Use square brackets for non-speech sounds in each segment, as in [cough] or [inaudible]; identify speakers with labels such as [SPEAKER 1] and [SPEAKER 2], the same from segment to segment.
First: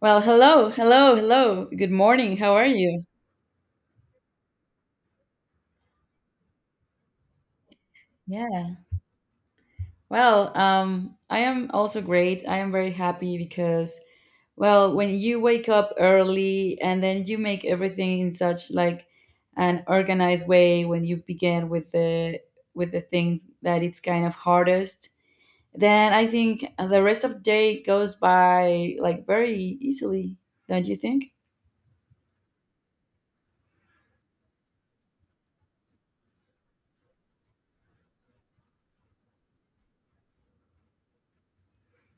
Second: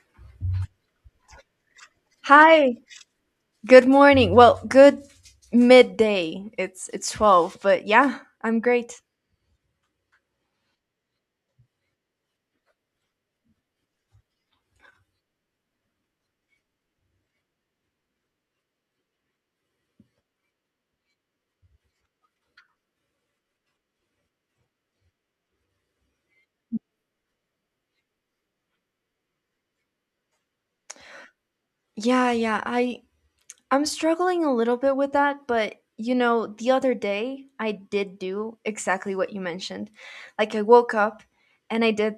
[SPEAKER 1] Well, hello, hello, hello. Good morning. How are
[SPEAKER 2] Hi,
[SPEAKER 1] you?
[SPEAKER 2] good morning. Well, good midday. It's 12, but yeah, I'm
[SPEAKER 1] Yeah.
[SPEAKER 2] great.
[SPEAKER 1] Well, I am also great. I am very happy because, well, when you wake up early and then you make everything in such like an organized way, when you begin with the thing that it's kind of hardest, then I think the rest of the day goes by like very easily, don't you think?
[SPEAKER 2] Yeah, yeah. I'm struggling a little bit with that, but you know, the other day I did do exactly what you mentioned. Like I woke up and I did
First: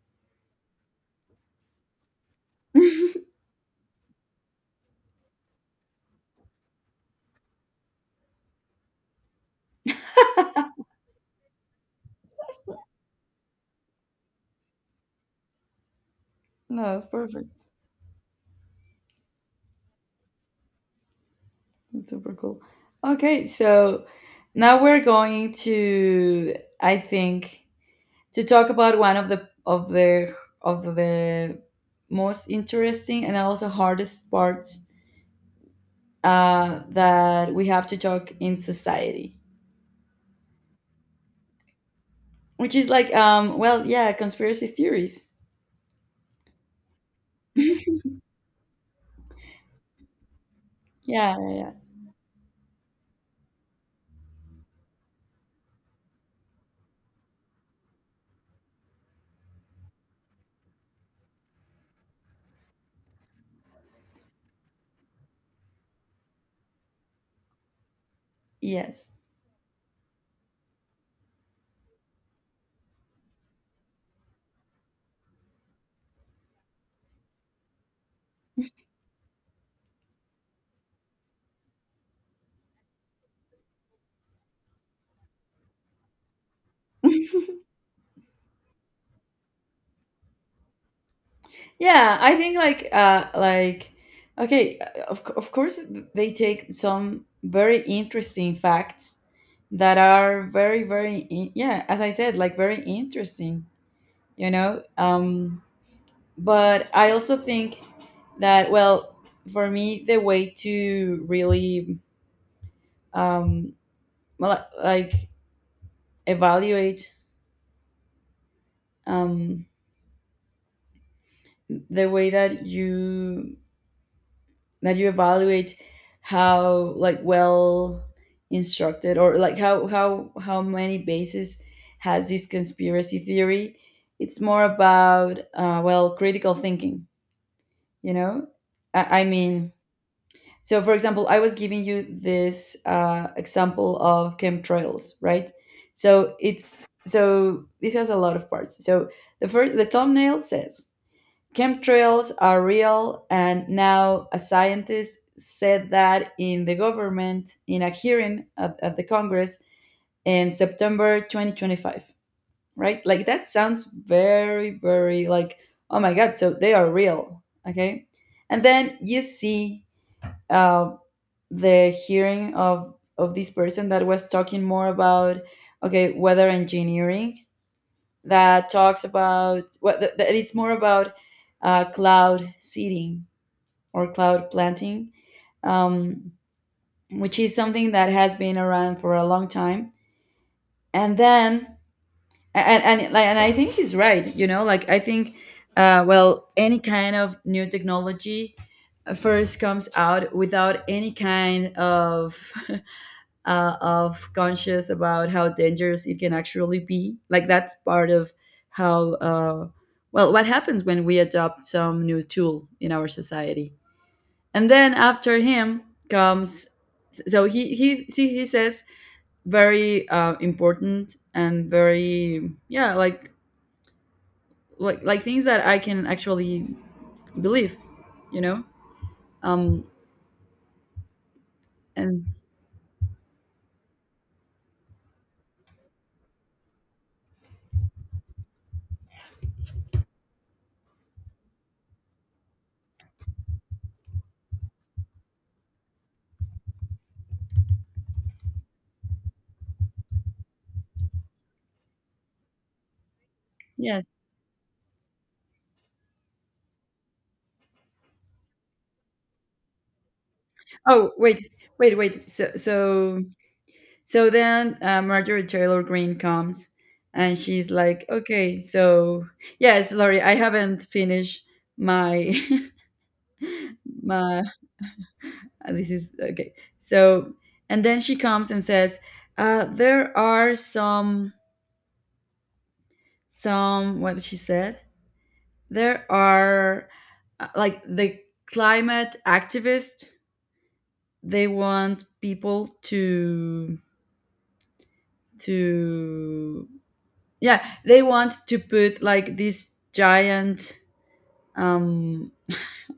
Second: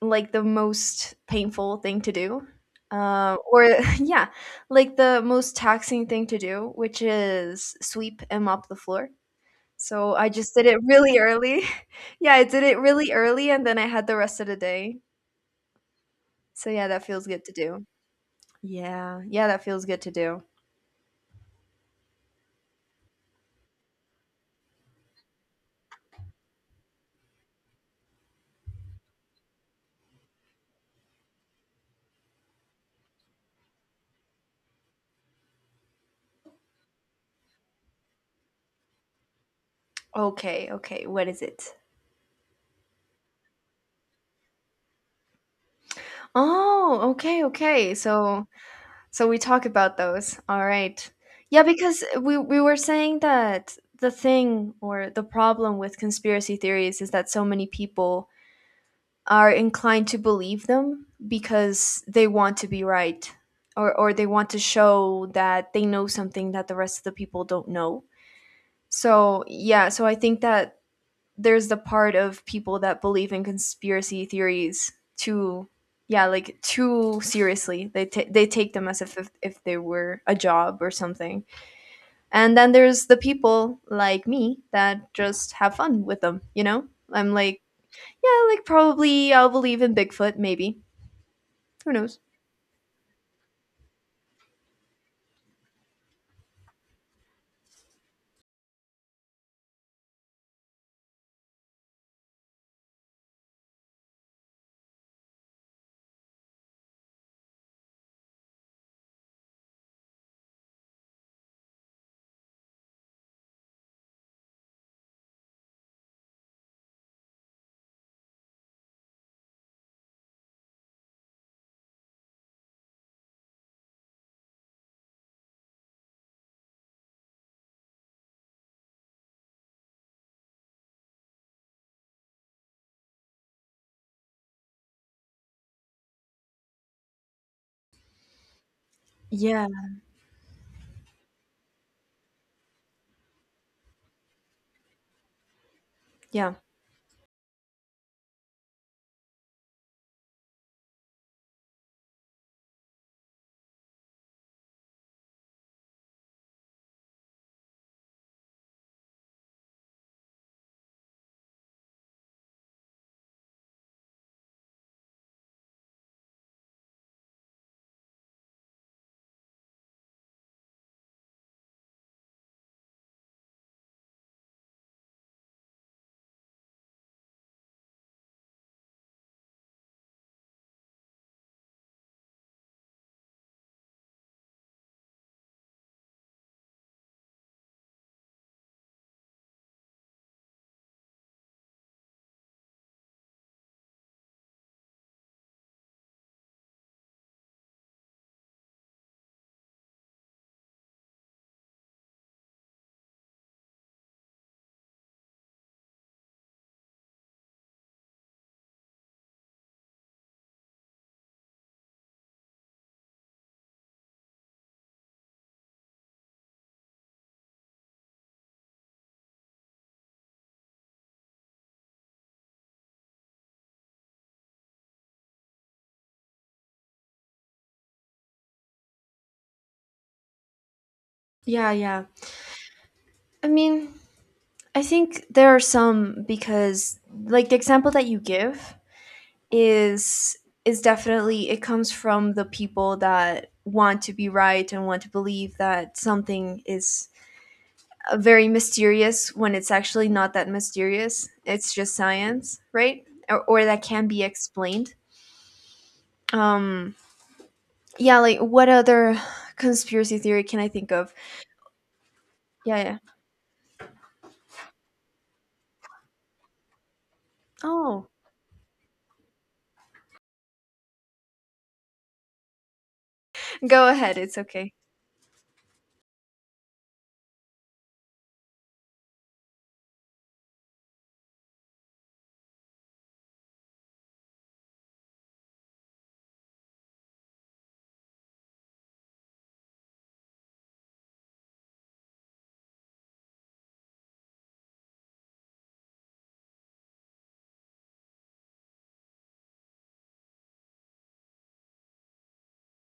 [SPEAKER 2] like the most painful thing to do.
[SPEAKER 1] [laughs]
[SPEAKER 2] Or [laughs] yeah, like the most taxing thing to do, which is sweep and mop the floor. So I just did it really early. [laughs] Yeah, I did it really early and then I had the rest of the day. So yeah,
[SPEAKER 1] No,
[SPEAKER 2] that
[SPEAKER 1] it's
[SPEAKER 2] feels good
[SPEAKER 1] perfect.
[SPEAKER 2] to do. Yeah. Yeah, that feels good to do.
[SPEAKER 1] That's super cool. Okay, so now we're going to, I think, to talk about one of the most interesting and also hardest parts that we have to talk in society,
[SPEAKER 2] Okay, okay. What is it?
[SPEAKER 1] which is like, well, yeah, conspiracy theories.
[SPEAKER 2] Oh, okay, okay. So so we talk about those. All right.
[SPEAKER 1] Yeah, yeah,
[SPEAKER 2] Yeah,
[SPEAKER 1] yeah.
[SPEAKER 2] because we were saying that the thing or the problem with conspiracy theories is that so many people are inclined to believe them because they want to be right or they want to show that they know something that the rest of the people don't know.
[SPEAKER 1] Yes.
[SPEAKER 2] So, yeah, so I think that there's the part of people that believe in conspiracy theories too yeah, like too seriously. They take them as if, if they were a job or something. And then there's the people like me that just have fun with them, you know?
[SPEAKER 1] [laughs]
[SPEAKER 2] I'm like, yeah, like probably I'll believe in Bigfoot maybe who
[SPEAKER 1] Yeah,
[SPEAKER 2] knows?
[SPEAKER 1] I think like okay, of course they take some very interesting facts that are very yeah, as I said, like very interesting, you know? But I also think that well, for me the way to really um well, like evaluate, um the way that you evaluate how like well instructed or like how many bases has this conspiracy theory, it's more about well, critical thinking, you know. I
[SPEAKER 2] Yeah.
[SPEAKER 1] mean, so for example, I was giving you this example of chemtrails, right? So
[SPEAKER 2] Yeah.
[SPEAKER 1] it's so this has a lot of parts. So the first, the thumbnail says Chemtrails are real, and now a scientist said that in the government in a hearing at the Congress in September 2025, right? Like that sounds very, very like, oh my God, so they are real, okay? And then you see uh, the hearing of this person that was talking more about, okay, weather engineering, that talks about, what, that it's more about cloud seeding or cloud planting, um, which is something that has been around for a long time. And then, and I think he's right. You know, like I think, well, any kind of new technology first comes out without any kind of [laughs] of conscious about how dangerous it can actually be. Like that's part of how well, what happens when we adopt some new tool in our society. And then after him comes, so he see he says very important and very, yeah, like like things that I can actually believe, you know. Um
[SPEAKER 2] Yeah, yeah.
[SPEAKER 1] and
[SPEAKER 2] I mean, I think there are some because like the example that you give is is definitely it comes from the people that want to be right and want to believe that something is very mysterious when it's actually not that mysterious. It's just science, right? Or that
[SPEAKER 1] yes.
[SPEAKER 2] can be explained. Um, yeah, like what other conspiracy theory can I think
[SPEAKER 1] Oh
[SPEAKER 2] of?
[SPEAKER 1] wait, wait. So
[SPEAKER 2] Yeah, yeah.
[SPEAKER 1] so so then, Marjorie Taylor Greene comes and she's like,
[SPEAKER 2] Oh,
[SPEAKER 1] okay, so yes, sorry, I haven't finished my [laughs]
[SPEAKER 2] go ahead. It's
[SPEAKER 1] my.
[SPEAKER 2] okay.
[SPEAKER 1] This is okay. So, and then she comes and says, "There are some, what she said. There are like the climate activists. They want people to, yeah. They want to put like this giant um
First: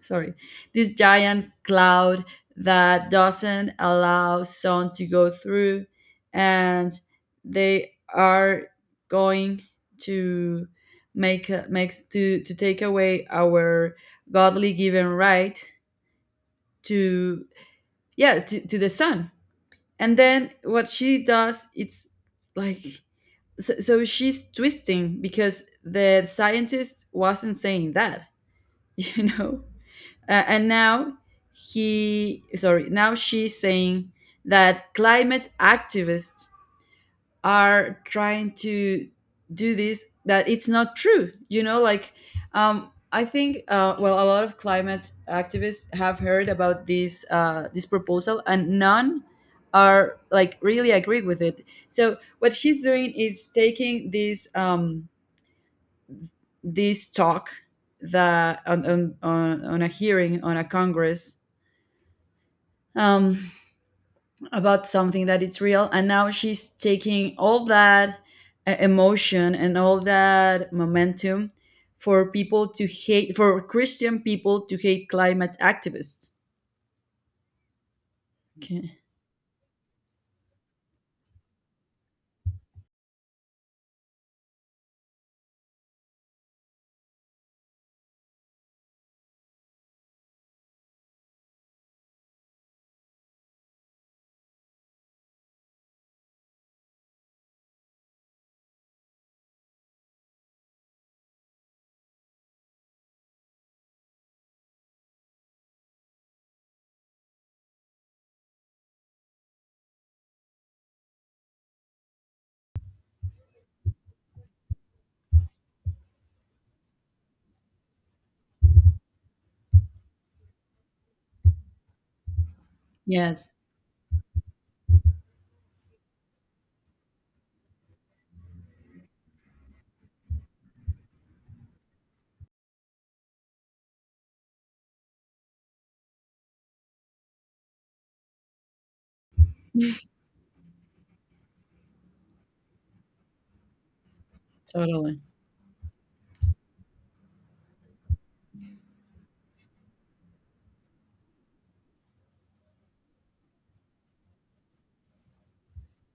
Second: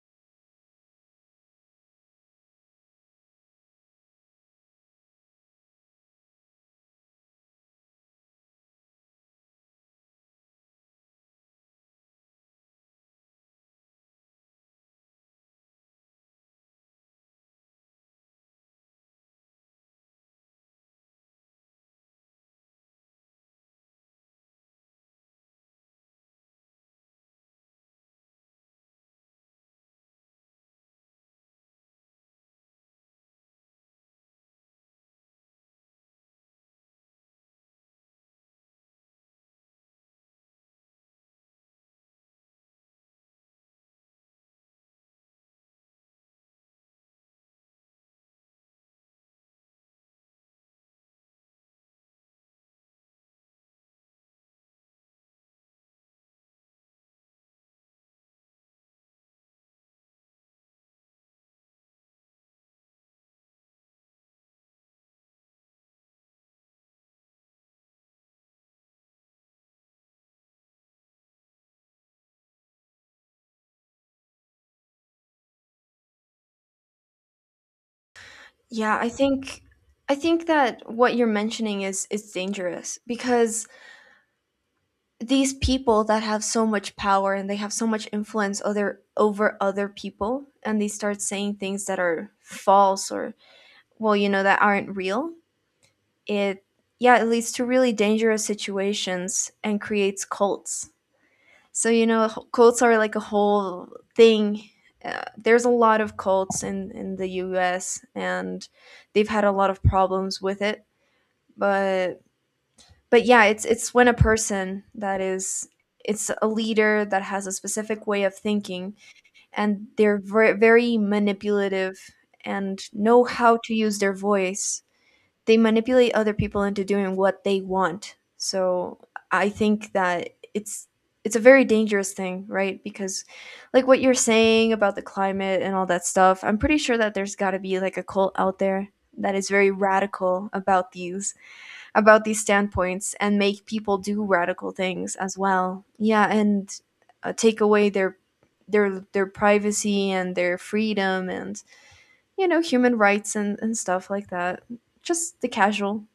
[SPEAKER 1] sorry, this giant cloud that doesn't allow sun to go through and they are going to makes to take away our godly given right to, yeah, to the sun. And then what she does, it's like, so, so she's twisting because the scientist wasn't saying that, [laughs] you know. And now he sorry now she's saying that climate activists are trying to do this, that it's not true, you know, like, I think, well, a lot of climate activists have heard about this, this proposal, and none are like really agree with it. So what she's doing is taking this, this talk that on on a hearing on a congress, um, about something that it's real, and now she's taking all that emotion and all that momentum for people to hate, for Christian people to hate climate activists, okay.
[SPEAKER 2] Yeah, I think that what you're mentioning is dangerous because these people that have so much power and they have so much influence other over other people and they start saying things that are false or well, you know, that aren't real. It yeah, it leads to really dangerous situations and creates cults. So, you know, cults are like a whole thing. There's a lot of cults in the US and they've had a lot of problems with it but but yeah it's when a person that is it's a leader that has a specific way of thinking and they're very manipulative and know
[SPEAKER 1] Yes,
[SPEAKER 2] how to use their voice. They manipulate other people into doing what they want, so I think that it's a very dangerous thing, right? Because like what you're saying about the climate and all that stuff, I'm pretty sure that there's got to be like a cult out there that is very radical about these standpoints and make people do radical things
[SPEAKER 1] totally.
[SPEAKER 2] as well. Yeah, and take away their privacy and their freedom and you know human rights and stuff like that. Just the casual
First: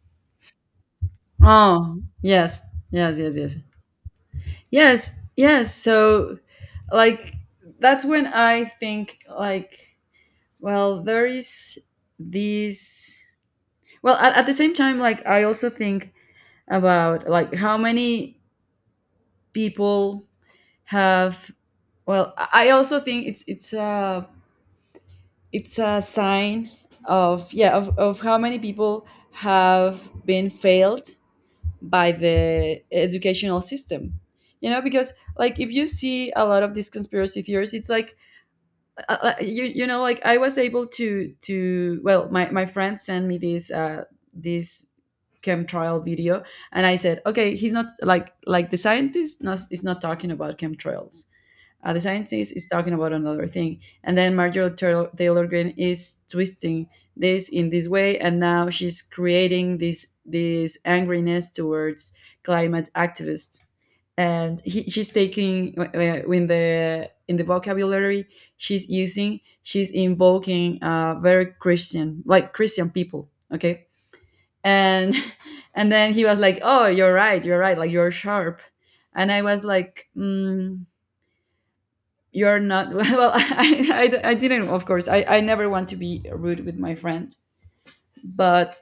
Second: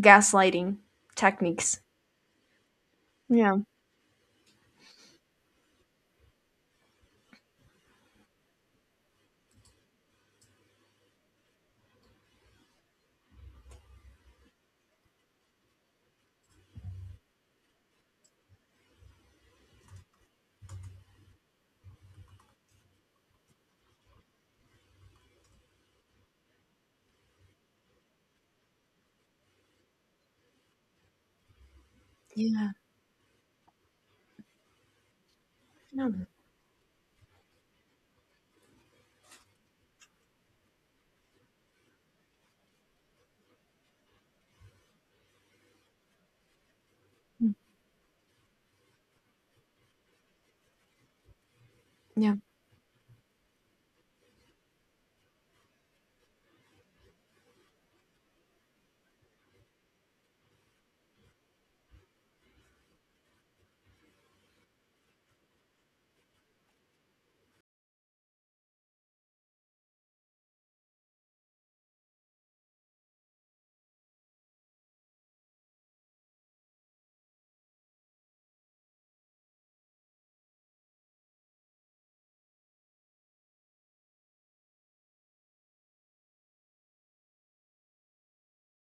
[SPEAKER 2] gaslighting techniques.
[SPEAKER 1] Oh yes, yes, yes, yes.
[SPEAKER 2] Yeah.
[SPEAKER 1] Yes, yes, so like, that's when I think like, well, there is this, well, at the same time, like I also think about like how many people have, well, I also think it's it's a sign of, yeah, of how many people have been failed by
[SPEAKER 2] Yeah.
[SPEAKER 1] the educational system, you know, because like if you
[SPEAKER 2] No.
[SPEAKER 1] see a lot of these conspiracy theories, it's like, you, you know, like I was able to, well, my friend sent me this, this chemtrail video, and I said
[SPEAKER 2] Mm,
[SPEAKER 1] okay, he's not like like the scientist not, is not talking about chemtrails. Uh, the
[SPEAKER 2] yeah.
[SPEAKER 1] scientist is talking about another thing, and then Marjorie Taylor Green is twisting this in this way, and now she's creating this, this angriness towards climate activists. And she's taking, in the vocabulary she's using, she's invoking, very Christian, like Christian people, okay. And [laughs] and then he was like, oh you're right, you're right, like you're sharp. And I was like, mm, you're not. [laughs] Well, I didn't, of course I never want to be rude with my friend." But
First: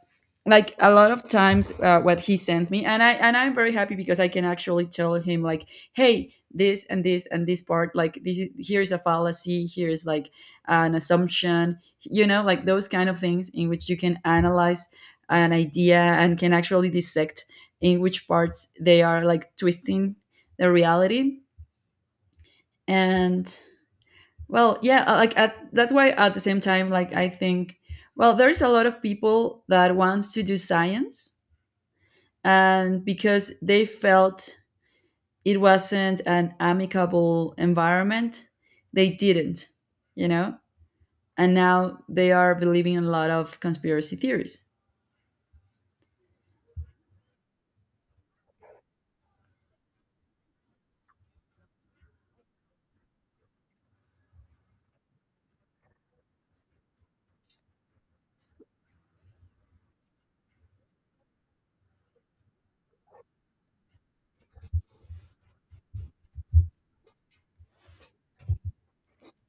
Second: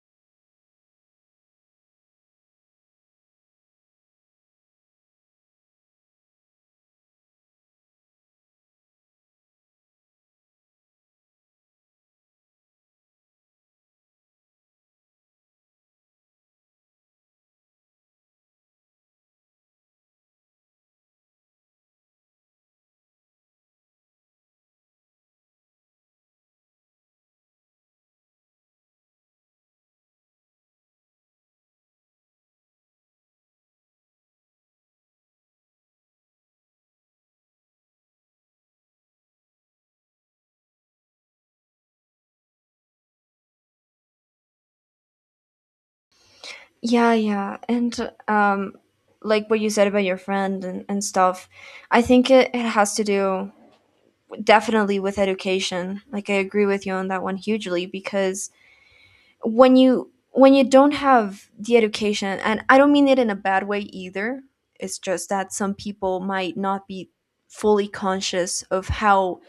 [SPEAKER 1] like a lot of times, what he sends me, and I'm very happy because I can actually tell him like, hey, this and this and this part, like this is, here's a fallacy, here's like an assumption, you know, like those kind of things in which you can analyze an idea and can actually dissect in which parts they are like twisting the reality. And well, yeah, like that's why at the same time, like I think, well, there's a lot of people that wants to do science, and because they felt it wasn't an amicable environment, they didn't, you know, and now they are believing in a lot of conspiracy theories.
[SPEAKER 2] Yeah, yeah. And um, like what you said about your friend and stuff, I think it, it has to do definitely with education. Like I agree with you on that one hugely because when you don't have the education, and I don't mean it in a bad way either, it's just that some people might not be fully conscious of how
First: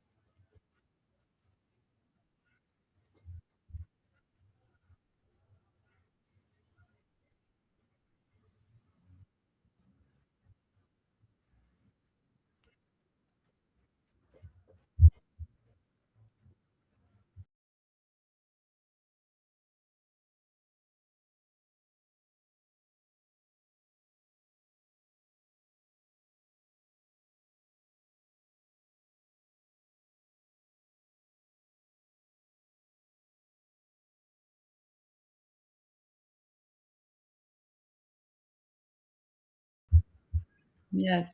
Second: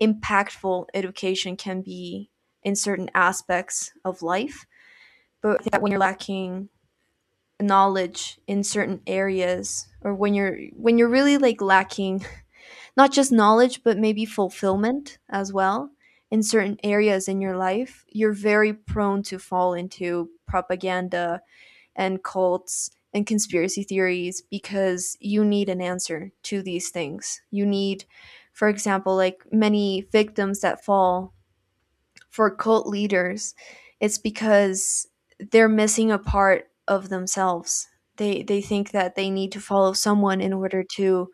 [SPEAKER 2] impactful education can be in certain aspects of life. But I think that when you're lacking knowledge in certain areas or when you're really like lacking not just knowledge, but maybe fulfillment as well in certain areas in your life, you're very prone to fall into propaganda and cults and conspiracy theories because you need an answer to these things. You need, for example, like many victims that fall for cult leaders, it's because they're missing a part of themselves. They think that they need to follow someone in order
[SPEAKER 1] Yes,
[SPEAKER 2] to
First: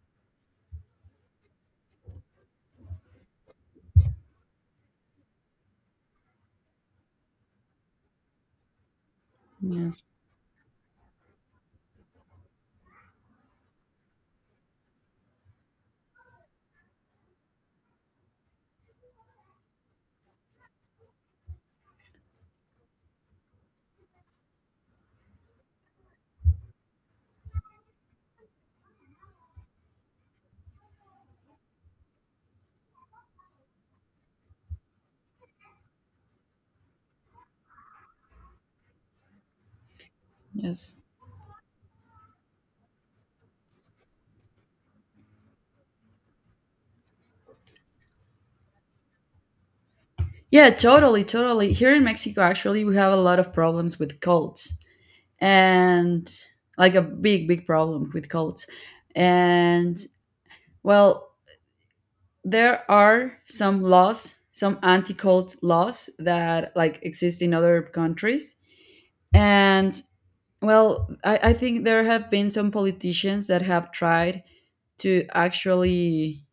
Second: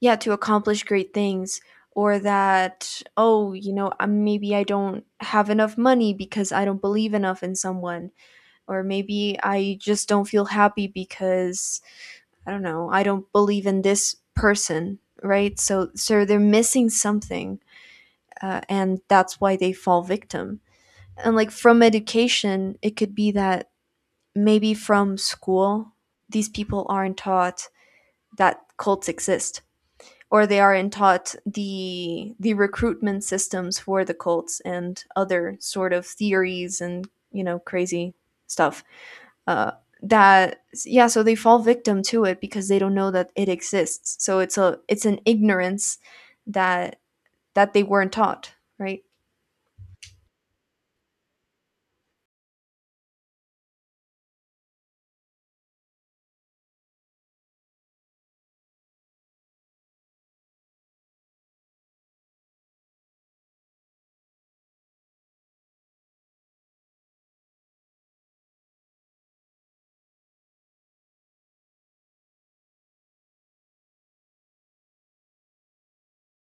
[SPEAKER 2] yeah to accomplish great things, or that oh you know maybe I don't have enough money because I don't believe enough in someone, or maybe I
[SPEAKER 1] yes,
[SPEAKER 2] just don't feel happy because I don't know I don't believe in this person, right? So so they're missing something and that's why they fall victim. And like from education it could be that maybe from school these people aren't taught that cults exist, or they are not taught the recruitment systems for the cults and other sort of theories and you know crazy stuff uh, that
[SPEAKER 1] yes.
[SPEAKER 2] yeah so they fall victim to it because they don't know that it exists, so it's a it's an ignorance that that they weren't taught, right?
[SPEAKER 1] Yeah, totally, totally. Here in Mexico, actually, we have a lot of problems with cults, and like a big, big problem with cults. And well, there are some laws, some anti-cult laws that like exist in other countries. And well, I think there have been some politicians that have tried to actually,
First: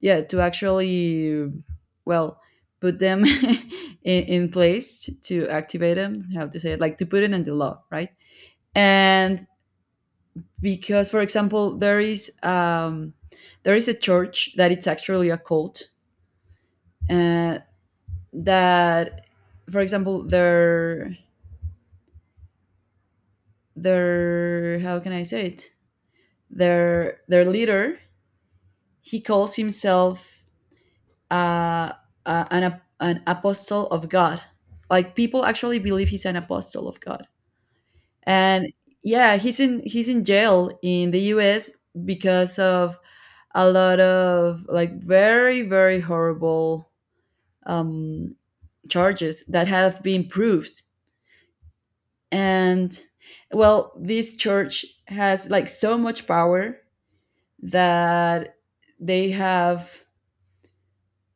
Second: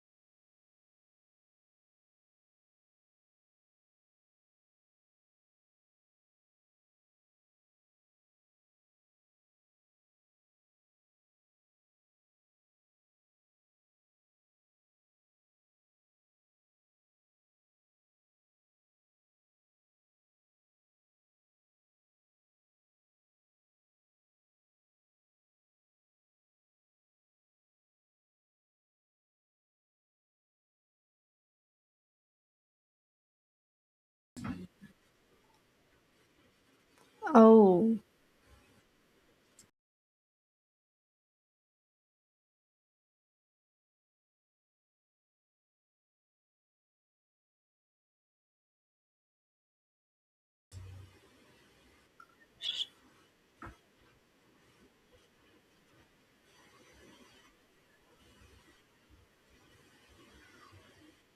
[SPEAKER 1] yeah, to actually, well, put them [laughs] in place to activate them, how to say it, like to put it in the law, right? And because, for example, there is, there is a church that it's actually a cult, uh, that, for example, their how can I say it their leader, he calls himself, uh, an apostle of God. Like people actually believe he's an apostle of God.
[SPEAKER 2] Oh.
[SPEAKER 1] And yeah, he's in jail in the US because of a lot of like very, very horrible, um charges that have been proved. And well, this church has like so much power that they have,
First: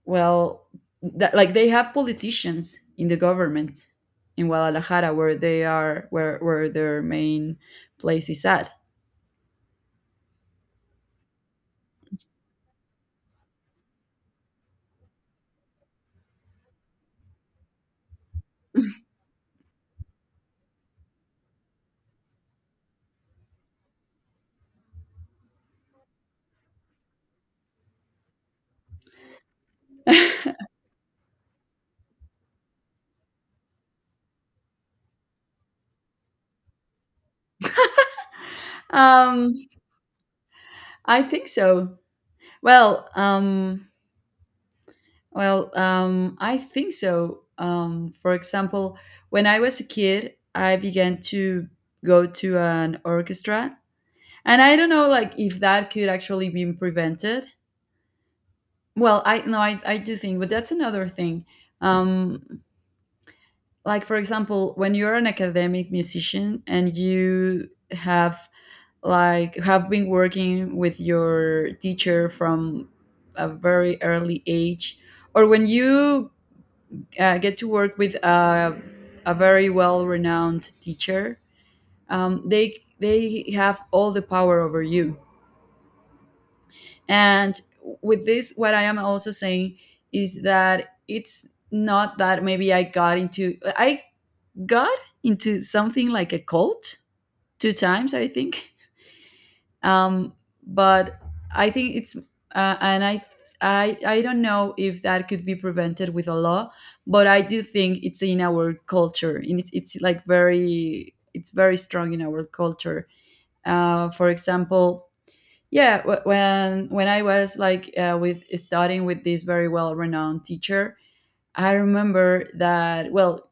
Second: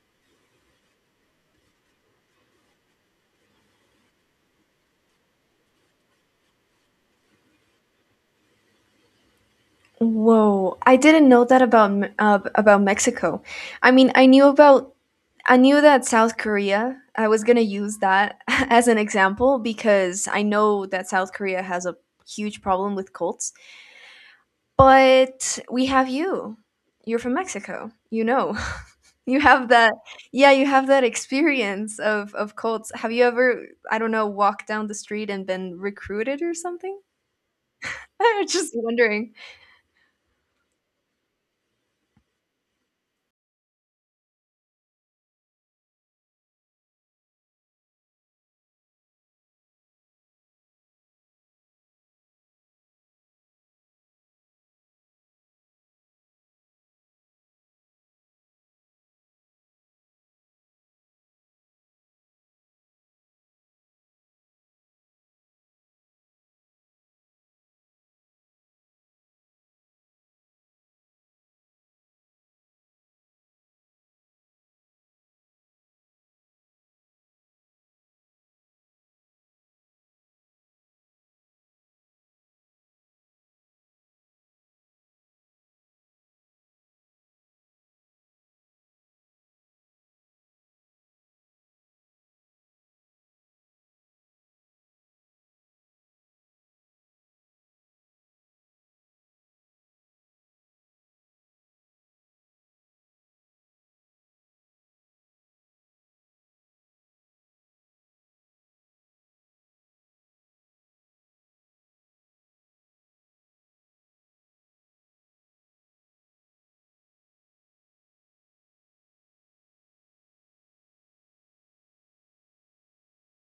[SPEAKER 1] well, that like they have politicians in the government in Guadalajara, where they are, where their main place is at.
[SPEAKER 2] Whoa, I didn't know that about about Mexico. I mean, I knew about I knew that South Korea. I was gonna use that [laughs] as an example because I know that South Korea has a huge problem with cults. But we have you. You're from Mexico. You know. [laughs] You have that yeah, you have that experience of cults. Have you ever, I don't know, walked down the street and been recruited or something? [laughs] I'm just
[SPEAKER 1] [laughs]
[SPEAKER 2] wondering.
[SPEAKER 1] um I think so. well um I think so. For example, when I was a kid, I began to go to an orchestra. And I don't know, like, if that could actually be prevented. Well, I no, I do think, but that's another thing. Um, like, for example, when you're an academic musician and you have like have been working with your teacher from a very early age, or when you, get to work with a very well renowned teacher, they have all the power over you. And with this, what I am also saying is that it's not that maybe I got into, I got into something like a cult two times, I think. Um, but I think it's, and I don't know if that could be prevented with a law, but I do think it's in our culture and it's like very, it's very strong in our culture. For example, yeah, when I was like, with studying with this very well renowned teacher, I remember that well,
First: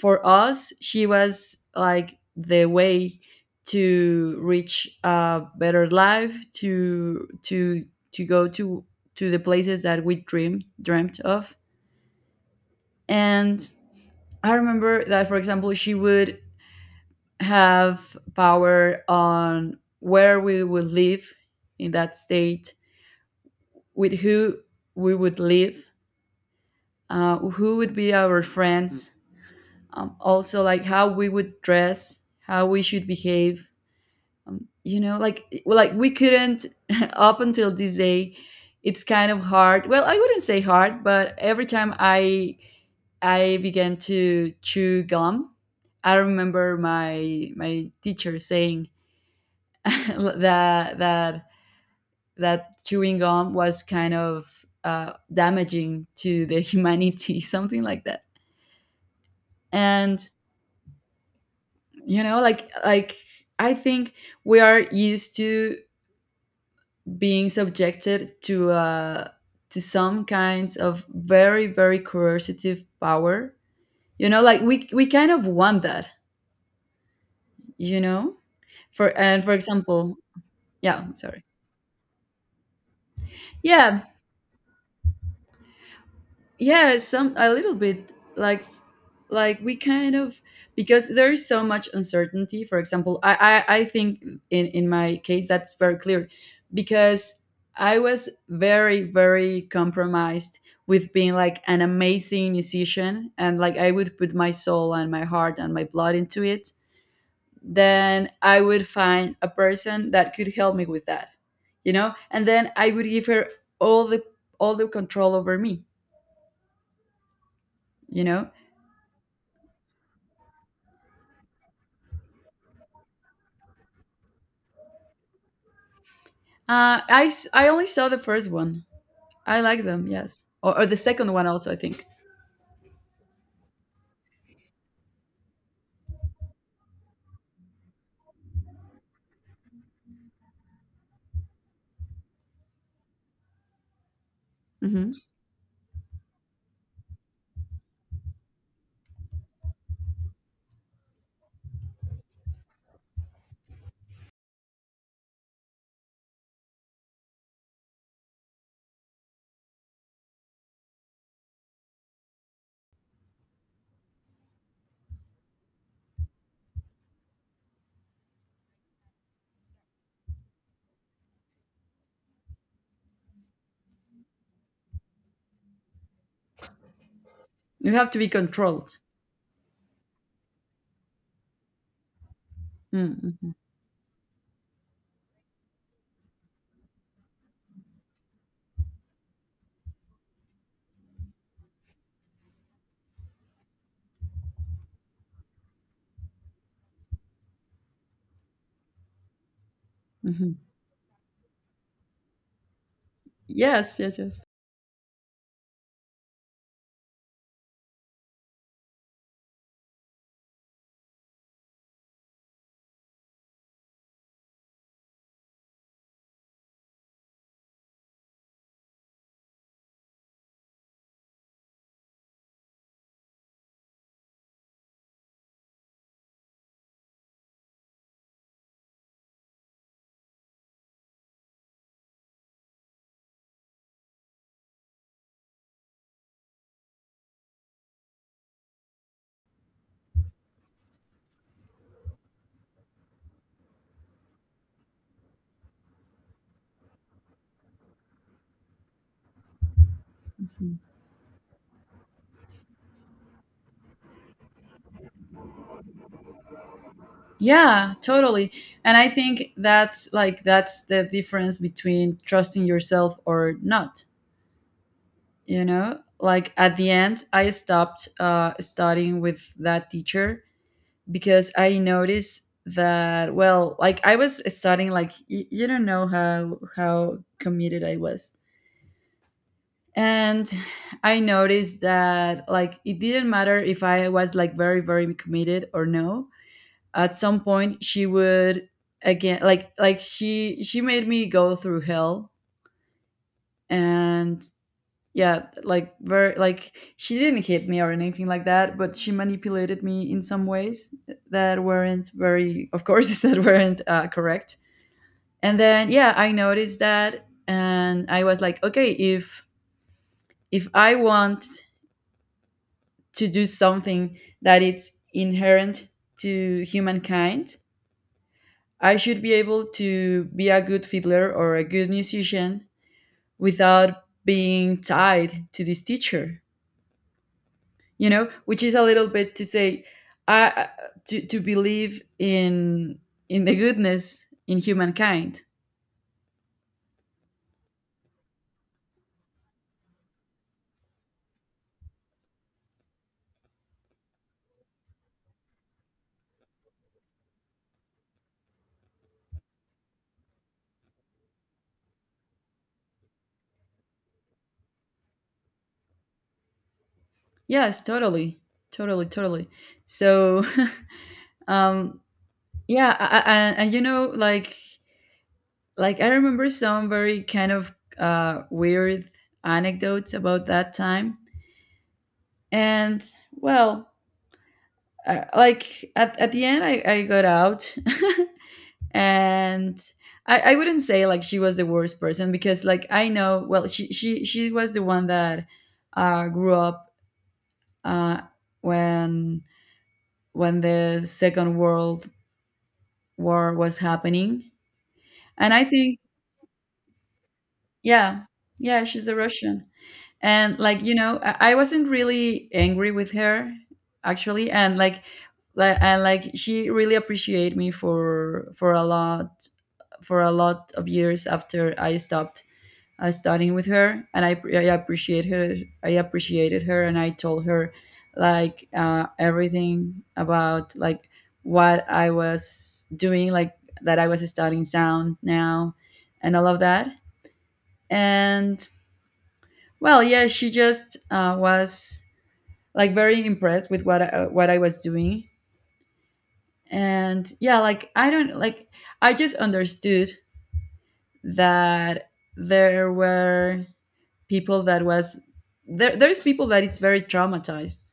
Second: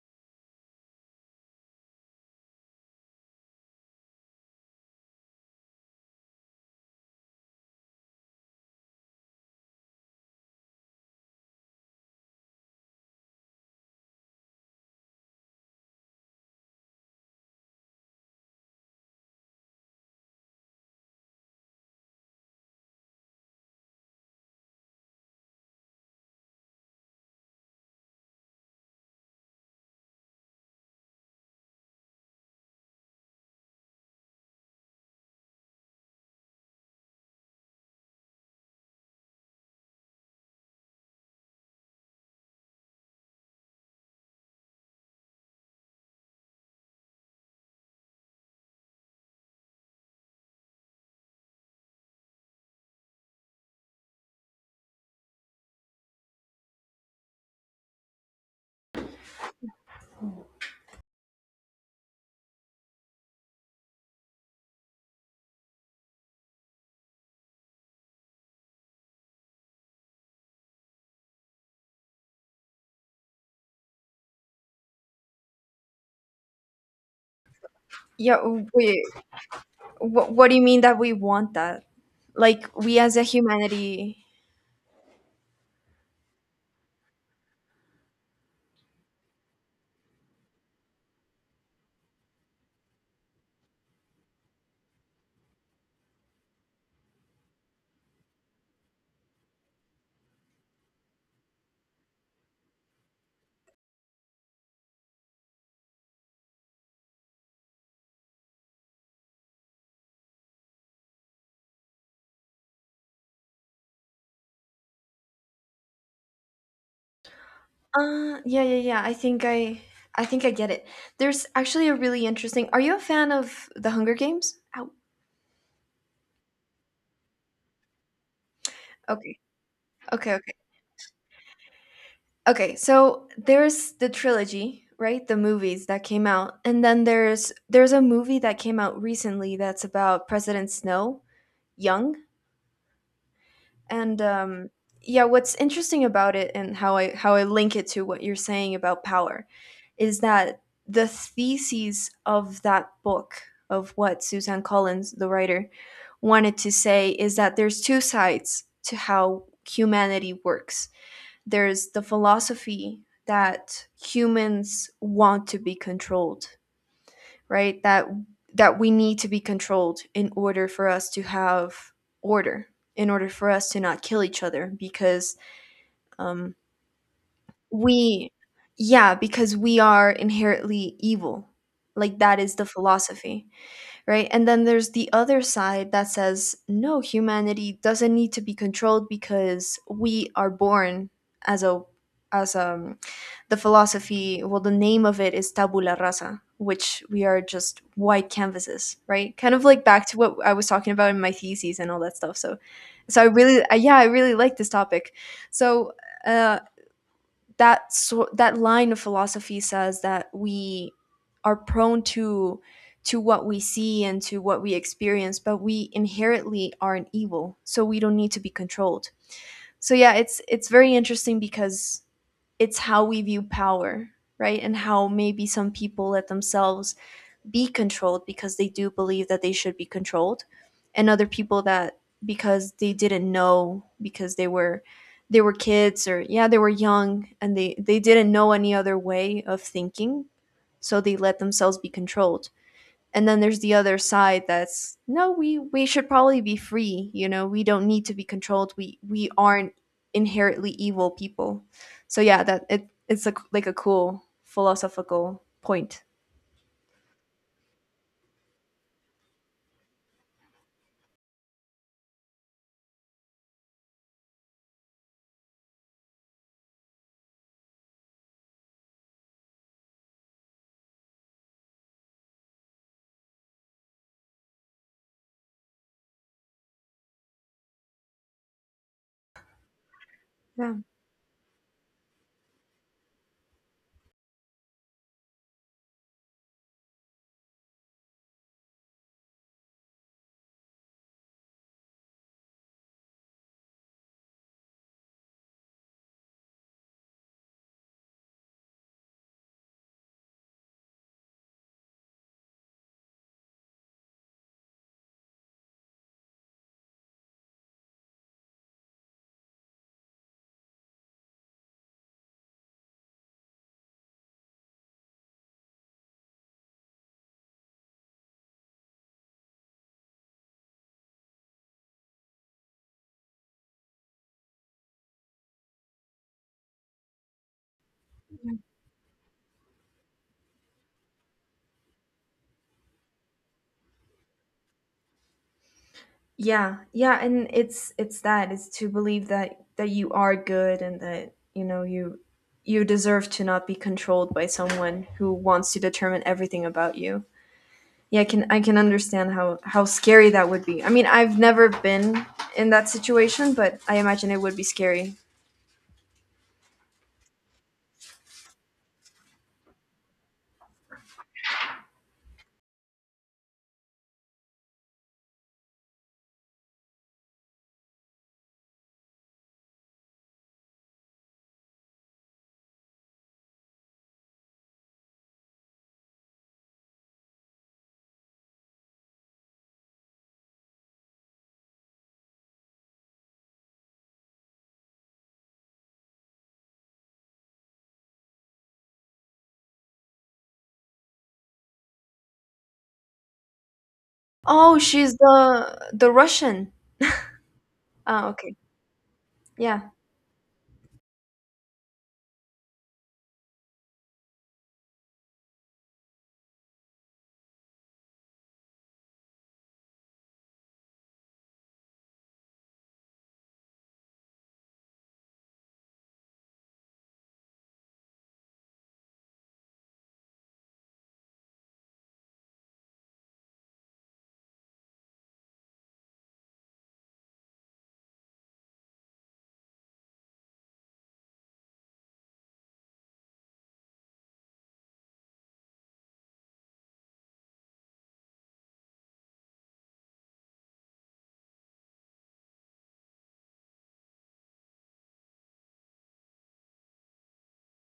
[SPEAKER 1] for us she was like the way to reach a better life, to go to the places that we dreamt of. And I remember that, for example, she would have power on where we would live, in that state, with who we would live, who would be our friends, also like how we would dress, how we should behave. You know, like well, like we couldn't. [laughs] Up until this day, it's kind of hard. Well, I wouldn't say hard, but every time I began to chew gum, I remember my, my teacher saying [laughs] that that that chewing gum was kind of, damaging to the humanity, [laughs] something like that. And you know, like, I think we are used to being subjected to, to some kinds of very, very coercive power. You know, like we kind of want that. You know,
[SPEAKER 2] Yeah, wait.
[SPEAKER 1] for, and for example,
[SPEAKER 2] What do you mean that
[SPEAKER 1] yeah,
[SPEAKER 2] we
[SPEAKER 1] sorry.
[SPEAKER 2] want that? Like we as a
[SPEAKER 1] Yeah,
[SPEAKER 2] humanity.
[SPEAKER 1] yeah, some, a little bit, like, we kind of, because there is so much uncertainty. For example, I think in my case that's very clear, because I was very very compromised with being like an amazing musician, and like I would put my soul and my heart and my blood into it. Then I would find a person that could help me with that. And then I would give her all the all the control over me you know
[SPEAKER 2] Yeah, yeah, yeah. I think I get it. There's actually a really interesting. Are you a fan of the Hunger Games? Ow.
[SPEAKER 1] I only saw the first one.
[SPEAKER 2] Okay,
[SPEAKER 1] I like them,
[SPEAKER 2] okay,
[SPEAKER 1] yes,
[SPEAKER 2] okay,
[SPEAKER 1] or the second one also, I think.
[SPEAKER 2] okay. So there's the trilogy, right? The movies that came out, and then there's a movie that came out recently that's about President Snow, young, and
[SPEAKER 1] Hmm.
[SPEAKER 2] yeah, what's interesting about it and how I how I link it to what you're saying about power is that the thesis of that book, of what Suzanne Collins the writer wanted to say, is that there's two sides to how humanity works. There's the philosophy that humans want to be controlled, right? That that we need to be controlled in order for us to have order, in order for us to not kill each other because um
[SPEAKER 1] You have to be
[SPEAKER 2] we
[SPEAKER 1] controlled.
[SPEAKER 2] yeah because we are inherently evil. Like that is the
[SPEAKER 1] Mm.
[SPEAKER 2] philosophy,
[SPEAKER 1] Mm-hmm.
[SPEAKER 2] right? And then there's the other side that says, no, humanity doesn't need to be controlled because we are born as a as um, the philosophy, well, the name of it is tabula rasa, which we are just white canvases, right? Kind of like back to what I
[SPEAKER 1] Hmm.
[SPEAKER 2] was talking about in my theses and all that stuff. So so I really I, yeah,
[SPEAKER 1] Yes,
[SPEAKER 2] I
[SPEAKER 1] yes,
[SPEAKER 2] really
[SPEAKER 1] yes.
[SPEAKER 2] like this topic. So uh, that so that line of philosophy says that we are prone to what we see and to what we experience, but we inherently are an evil, so we don't need to be controlled. So yeah, it's very interesting because it's how we view power, right? And how maybe some people let themselves be controlled because they do believe that they should be controlled, and other people that because they didn't know, because they were kids, or yeah they were young and they didn't know any other way of thinking, so they let themselves be controlled. And then there's the other side that's no, we we should probably be free, you know, we don't need to be controlled, we aren't inherently evil people. So yeah, that it it's a, like a cool philosophical point.
[SPEAKER 1] Yeah, totally. And I think that's like, that's the difference between trusting yourself or not. You know, like at the end, I stopped studying with that teacher, because I noticed that, well, like I was studying like you don't know how committed I was. And
[SPEAKER 2] Yeah.
[SPEAKER 1] I noticed that, like, it didn't matter if I was like very very committed or no, at some point she would, again, like she made me go through hell. And yeah, like, very, like, she didn't hit me or anything like that, but she manipulated me in some ways that weren't very, of course, [laughs] that weren't correct. And then yeah, I noticed that, and I was like, okay, if I want to do something that it's inherent to humankind, I should be able to be a good fiddler or a good musician without being tied to this teacher, you know, which is a little bit to say, I to believe in the goodness in humankind.
[SPEAKER 2] Yeah, yeah, and it's that it's to believe that that you are good and that you know you you deserve to not be controlled by someone who wants to determine everything about you. Yeah, I can understand how scary that would be. I mean, I've never been in that situation, but I imagine it would be scary.
[SPEAKER 1] Yes, totally, totally, totally. So, [laughs] um, yeah. I, and, you know, like I remember some very kind of weird anecdotes about that time. And well, like at the end, I got out, [laughs] and I wouldn't say like she was the worst person, because, like, I know, well, she was the one that grew up uh, when the Second World War was happening.
[SPEAKER 2] Oh, she's
[SPEAKER 1] And I think,
[SPEAKER 2] the Russian.
[SPEAKER 1] yeah,
[SPEAKER 2] Oh, okay.
[SPEAKER 1] yeah, she's a Russian.
[SPEAKER 2] Yeah.
[SPEAKER 1] And like, you know, I wasn't really angry with her, actually. And like, she really appreciated me for for a lot of years after I stopped studying with her. And I appreciated her, and I told her, like, everything about, like, what I was doing, like, that I was studying sound now and all of that. And well, yeah, she just was like very impressed with what I was doing. And yeah, like, I don't like, I just understood that there were people that was, there there's people that it's very traumatized,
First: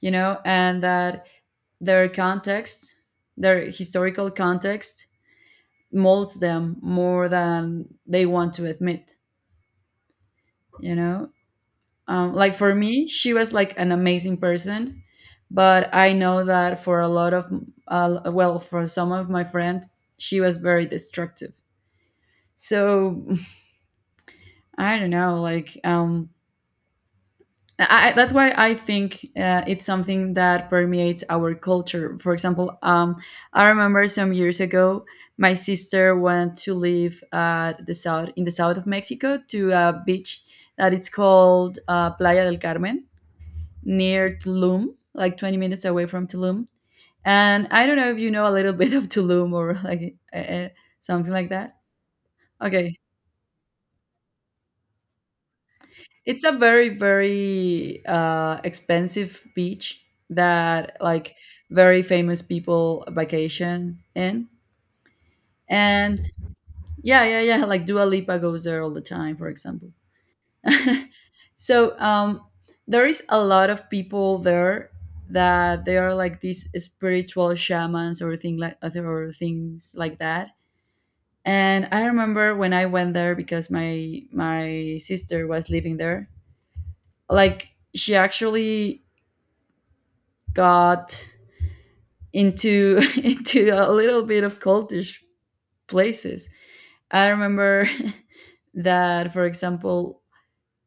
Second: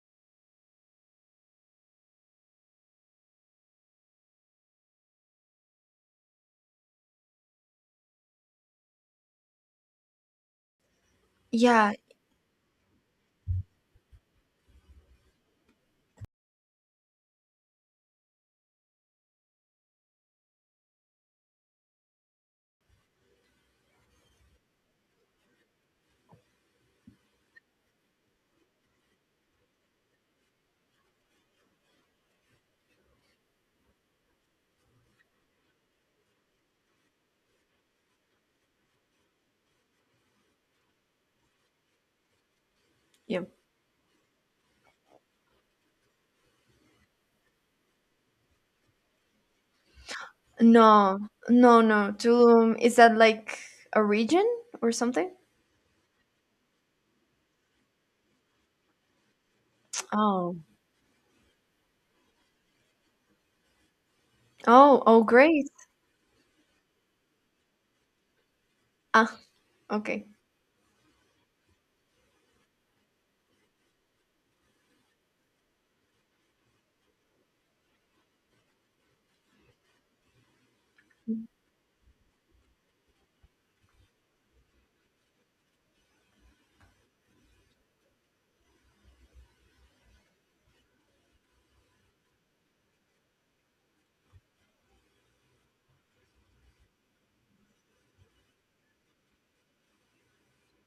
[SPEAKER 1] you know, and that their context, their historical context molds them more than they want to admit, you know?
[SPEAKER 2] Yeah.
[SPEAKER 1] Like, for me, she was like an amazing person, but I know that for a lot of, for some of my friends, she was very destructive. So [laughs] I don't know, like, that's why I think it's something that permeates our culture. For example, I remember some years ago, my sister went to live at the south, in the south of Mexico, to a beach that it's called Playa del Carmen,
[SPEAKER 2] Yeah.
[SPEAKER 1] near Tulum, like 20 minutes away from Tulum. And I don't know if you know a little [laughs] bit of Tulum or like,
[SPEAKER 2] No.
[SPEAKER 1] something like that.
[SPEAKER 2] No, no. Tulum
[SPEAKER 1] Okay.
[SPEAKER 2] is that like a region or something?
[SPEAKER 1] It's a very, very expensive beach
[SPEAKER 2] Oh.
[SPEAKER 1] that, like, very famous people vacation in.
[SPEAKER 2] Oh, oh, great.
[SPEAKER 1] And yeah, yeah, yeah. Like Dua Lipa goes there all the time,
[SPEAKER 2] Ah,
[SPEAKER 1] for example.
[SPEAKER 2] okay.
[SPEAKER 1] [laughs] So, there is a lot of people there that they are like these spiritual shamans, or thing like other, or things like that.
[SPEAKER 2] Mm,
[SPEAKER 1] And I remember when I went there because my sister was living there. Like, she actually got into [laughs] into a little bit of cultish places. I remember [laughs] that, for example,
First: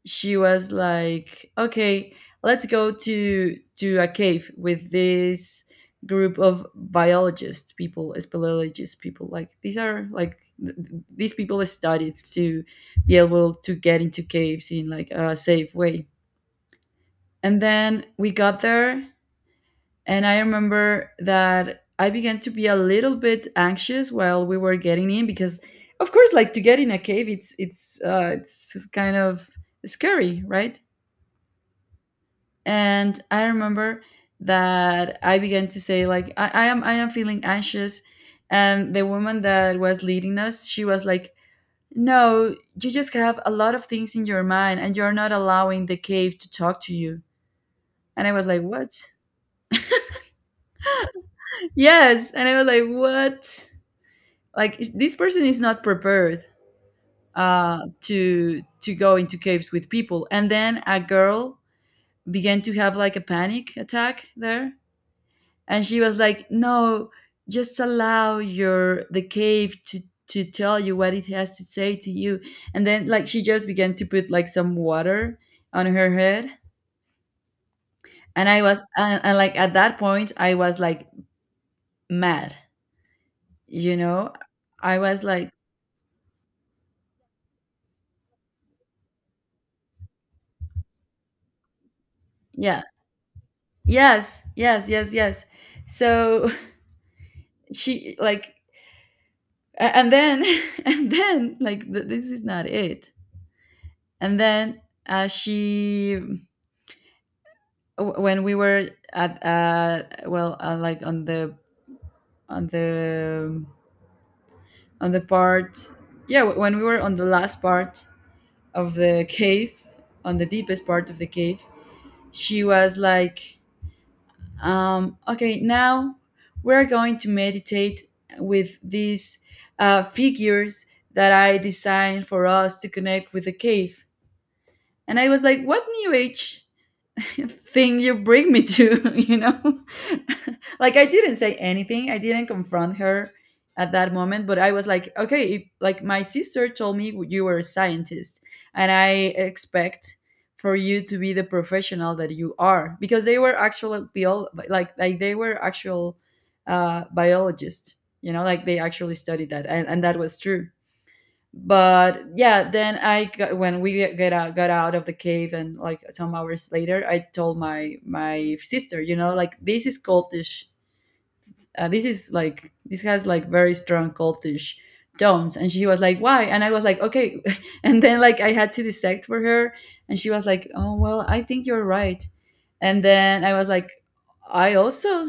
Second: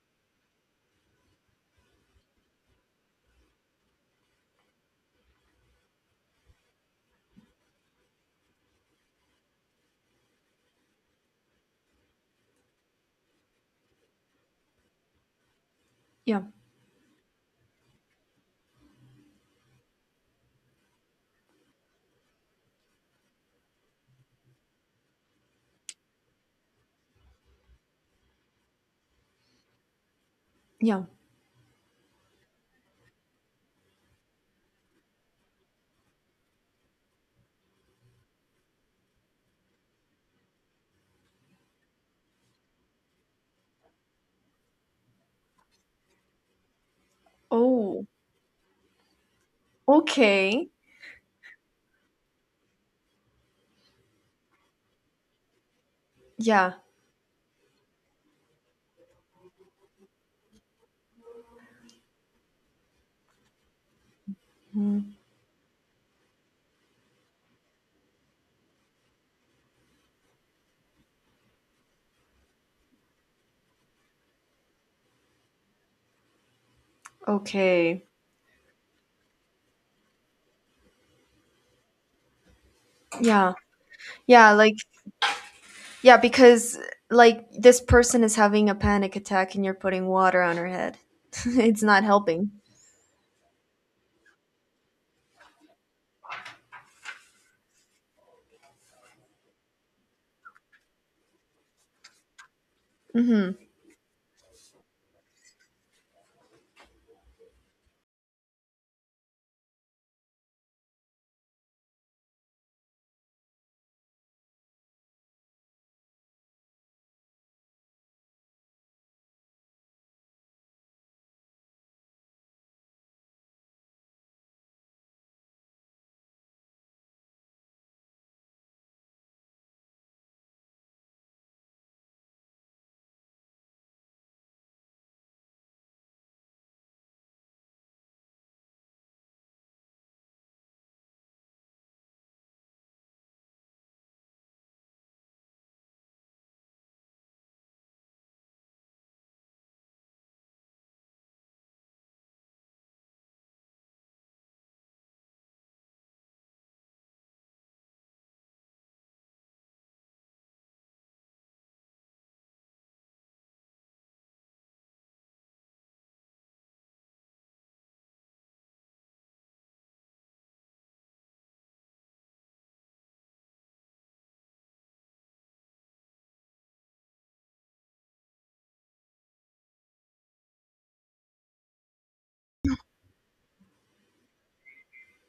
[SPEAKER 1] she was like, "Okay, let's go to a cave with this group of biologists people, speleologists people. Like, these are like these people studied to be able to get into caves in, like, a safe way."
[SPEAKER 2] yeah,
[SPEAKER 1] And then we got there, and I remember that I began to be a little bit anxious while we were getting in because, of course, like, to get in a cave, it's it's kind of scary, right?
[SPEAKER 2] yeah.
[SPEAKER 1] And I remember that I began to say, like, I am feeling anxious. And the woman that was leading us, she was like, "No, you just have a lot of things in your mind, and you're not allowing the cave to talk to you."
[SPEAKER 2] Oh,
[SPEAKER 1] And I was like, "What?"
[SPEAKER 2] okay.
[SPEAKER 1] [laughs] Yes. And I was like, what, like, this person is not prepared
[SPEAKER 2] Yeah.
[SPEAKER 1] to go into caves with people. And then a girl began to have like a panic attack there,
[SPEAKER 2] Mm.
[SPEAKER 1] and she was like, "No, just allow your the cave to tell you what it has to say to you." And then, like, she just began to put like some water on her head.
[SPEAKER 2] Okay.
[SPEAKER 1] And like at that point, I was like mad,
[SPEAKER 2] Yeah.
[SPEAKER 1] you know.
[SPEAKER 2] Yeah, like
[SPEAKER 1] I was like,
[SPEAKER 2] yeah, because like this person is having a panic attack and you're putting water on her head. [laughs] It's not helping.
[SPEAKER 1] yeah, yes, yes, yes, yes. So [laughs] she, like, and then [laughs] and then, like, this is not it.
[SPEAKER 2] Mm-hmm.
[SPEAKER 1] And then she, when we were at, well, like on the on the on the part, yeah, when we were on the last part of the cave, on the deepest part of the cave, she was like, "Okay, now we're going to meditate with these figures that I designed for us to connect with the cave." And I was like, what new age [laughs] thing you bring me to, [laughs] you know? [laughs] Like, I didn't say anything. I didn't confront her at that moment, but I was like, okay, if, like, my sister told me you were a scientist, and I expect for you to be the professional that you are, because they were actual like they were actual biologists, you know, like, they actually studied that, and, that was true. But yeah, then when we get out got out of the cave, and like some hours later, I told my sister, you know, like, this is cultish. This is like, this has like very strong cultish tones. And she was like, why? And I was like, okay, [laughs] and then, like, I had to dissect for her. And she was like, oh well, I think you're right. And then I was like, I also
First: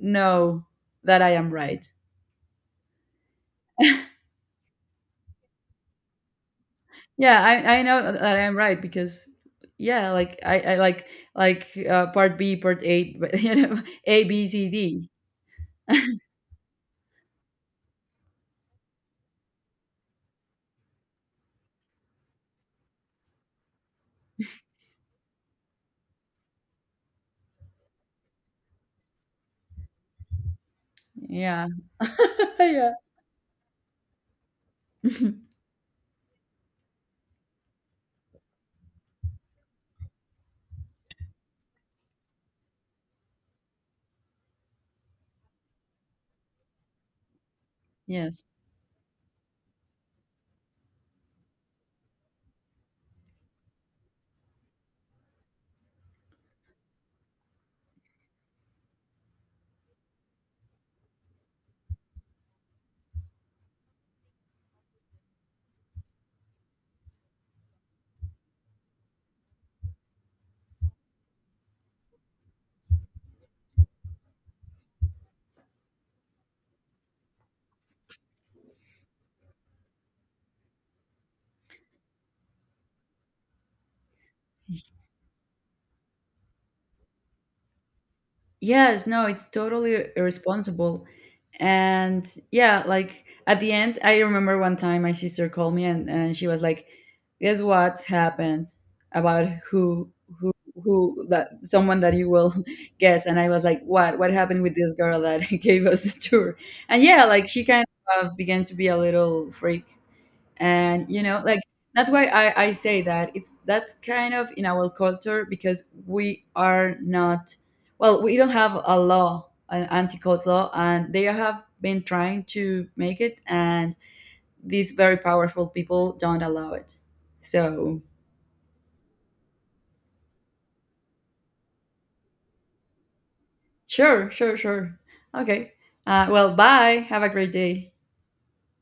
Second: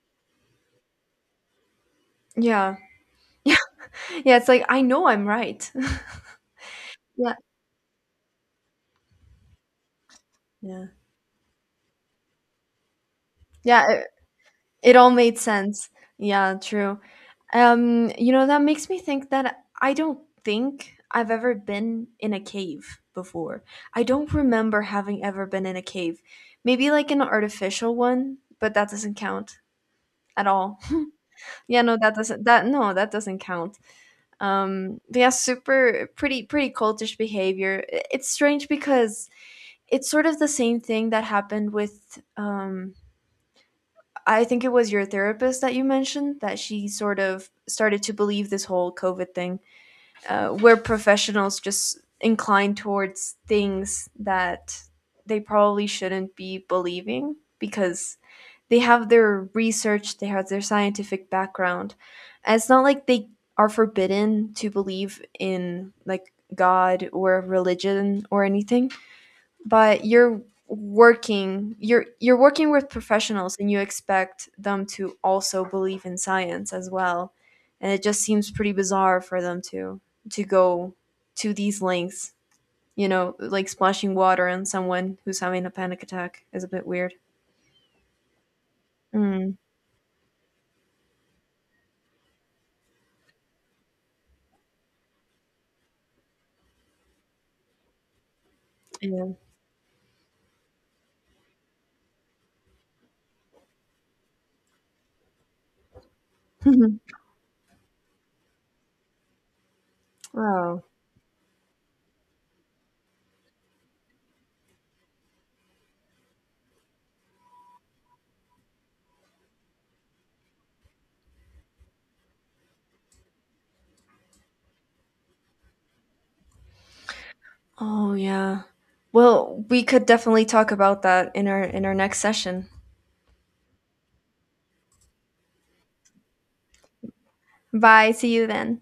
[SPEAKER 1] know that I am right.
[SPEAKER 2] Yeah. [laughs] Yeah, it's like I know I'm right. [laughs] Yeah.
[SPEAKER 1] Yeah, I know that I'm right because, yeah, like, I
[SPEAKER 2] Yeah.
[SPEAKER 1] like, part b, part eight, but [laughs] you know,
[SPEAKER 2] Yeah,
[SPEAKER 1] a b c
[SPEAKER 2] it
[SPEAKER 1] d.
[SPEAKER 2] all made sense. Yeah, true. You know, that makes me think that I don't think I've ever been in a cave before. I don't remember having ever been in a cave. Maybe like an artificial one, but that doesn't count at all. [laughs]
[SPEAKER 1] Yeah.
[SPEAKER 2] Yeah, no, that doesn't
[SPEAKER 1] [laughs]
[SPEAKER 2] that
[SPEAKER 1] Yeah.
[SPEAKER 2] no, that doesn't count. But yeah,
[SPEAKER 1] [laughs]
[SPEAKER 2] super pretty pretty cultish behavior. It's strange because it's sort of the same thing that happened with um, I think it was your therapist that you mentioned, that she sort of started to
[SPEAKER 1] Yes.
[SPEAKER 2] believe this whole COVID thing, where professionals just incline towards things that they probably shouldn't be believing because they have their research, they have their scientific background. And it's not like they are forbidden to believe in like God or religion or anything, but you're working with professionals and you expect them to also believe in science as well, and it just seems pretty bizarre for them to go to these lengths. You know, like splashing water on someone who's having a panic attack is a bit weird.
[SPEAKER 1] Yes, no, it's
[SPEAKER 2] Mm,
[SPEAKER 1] totally irresponsible. And yeah, like at the end, I remember one time my sister called me, and, she was like, "Guess what happened,
[SPEAKER 2] yeah.
[SPEAKER 1] about who who, that someone that you will [laughs] guess?" And I was like, "What? What happened with this girl that [laughs] gave us the tour?" And
[SPEAKER 2] [laughs]
[SPEAKER 1] yeah, like, she kind of began to be a little freak.
[SPEAKER 2] Oh.
[SPEAKER 1] And you know, like, that's why I say that it's that's kind of in our culture, because we are not, well, we don't have a law an anti-cult law, and they have been trying to make it, and these very powerful people don't allow it. So,
[SPEAKER 2] Oh yeah, well, we could definitely talk about that in our next session.
[SPEAKER 1] sure, sure, sure. Okay. Well, bye, have a great day.
[SPEAKER 2] Bye, see you then.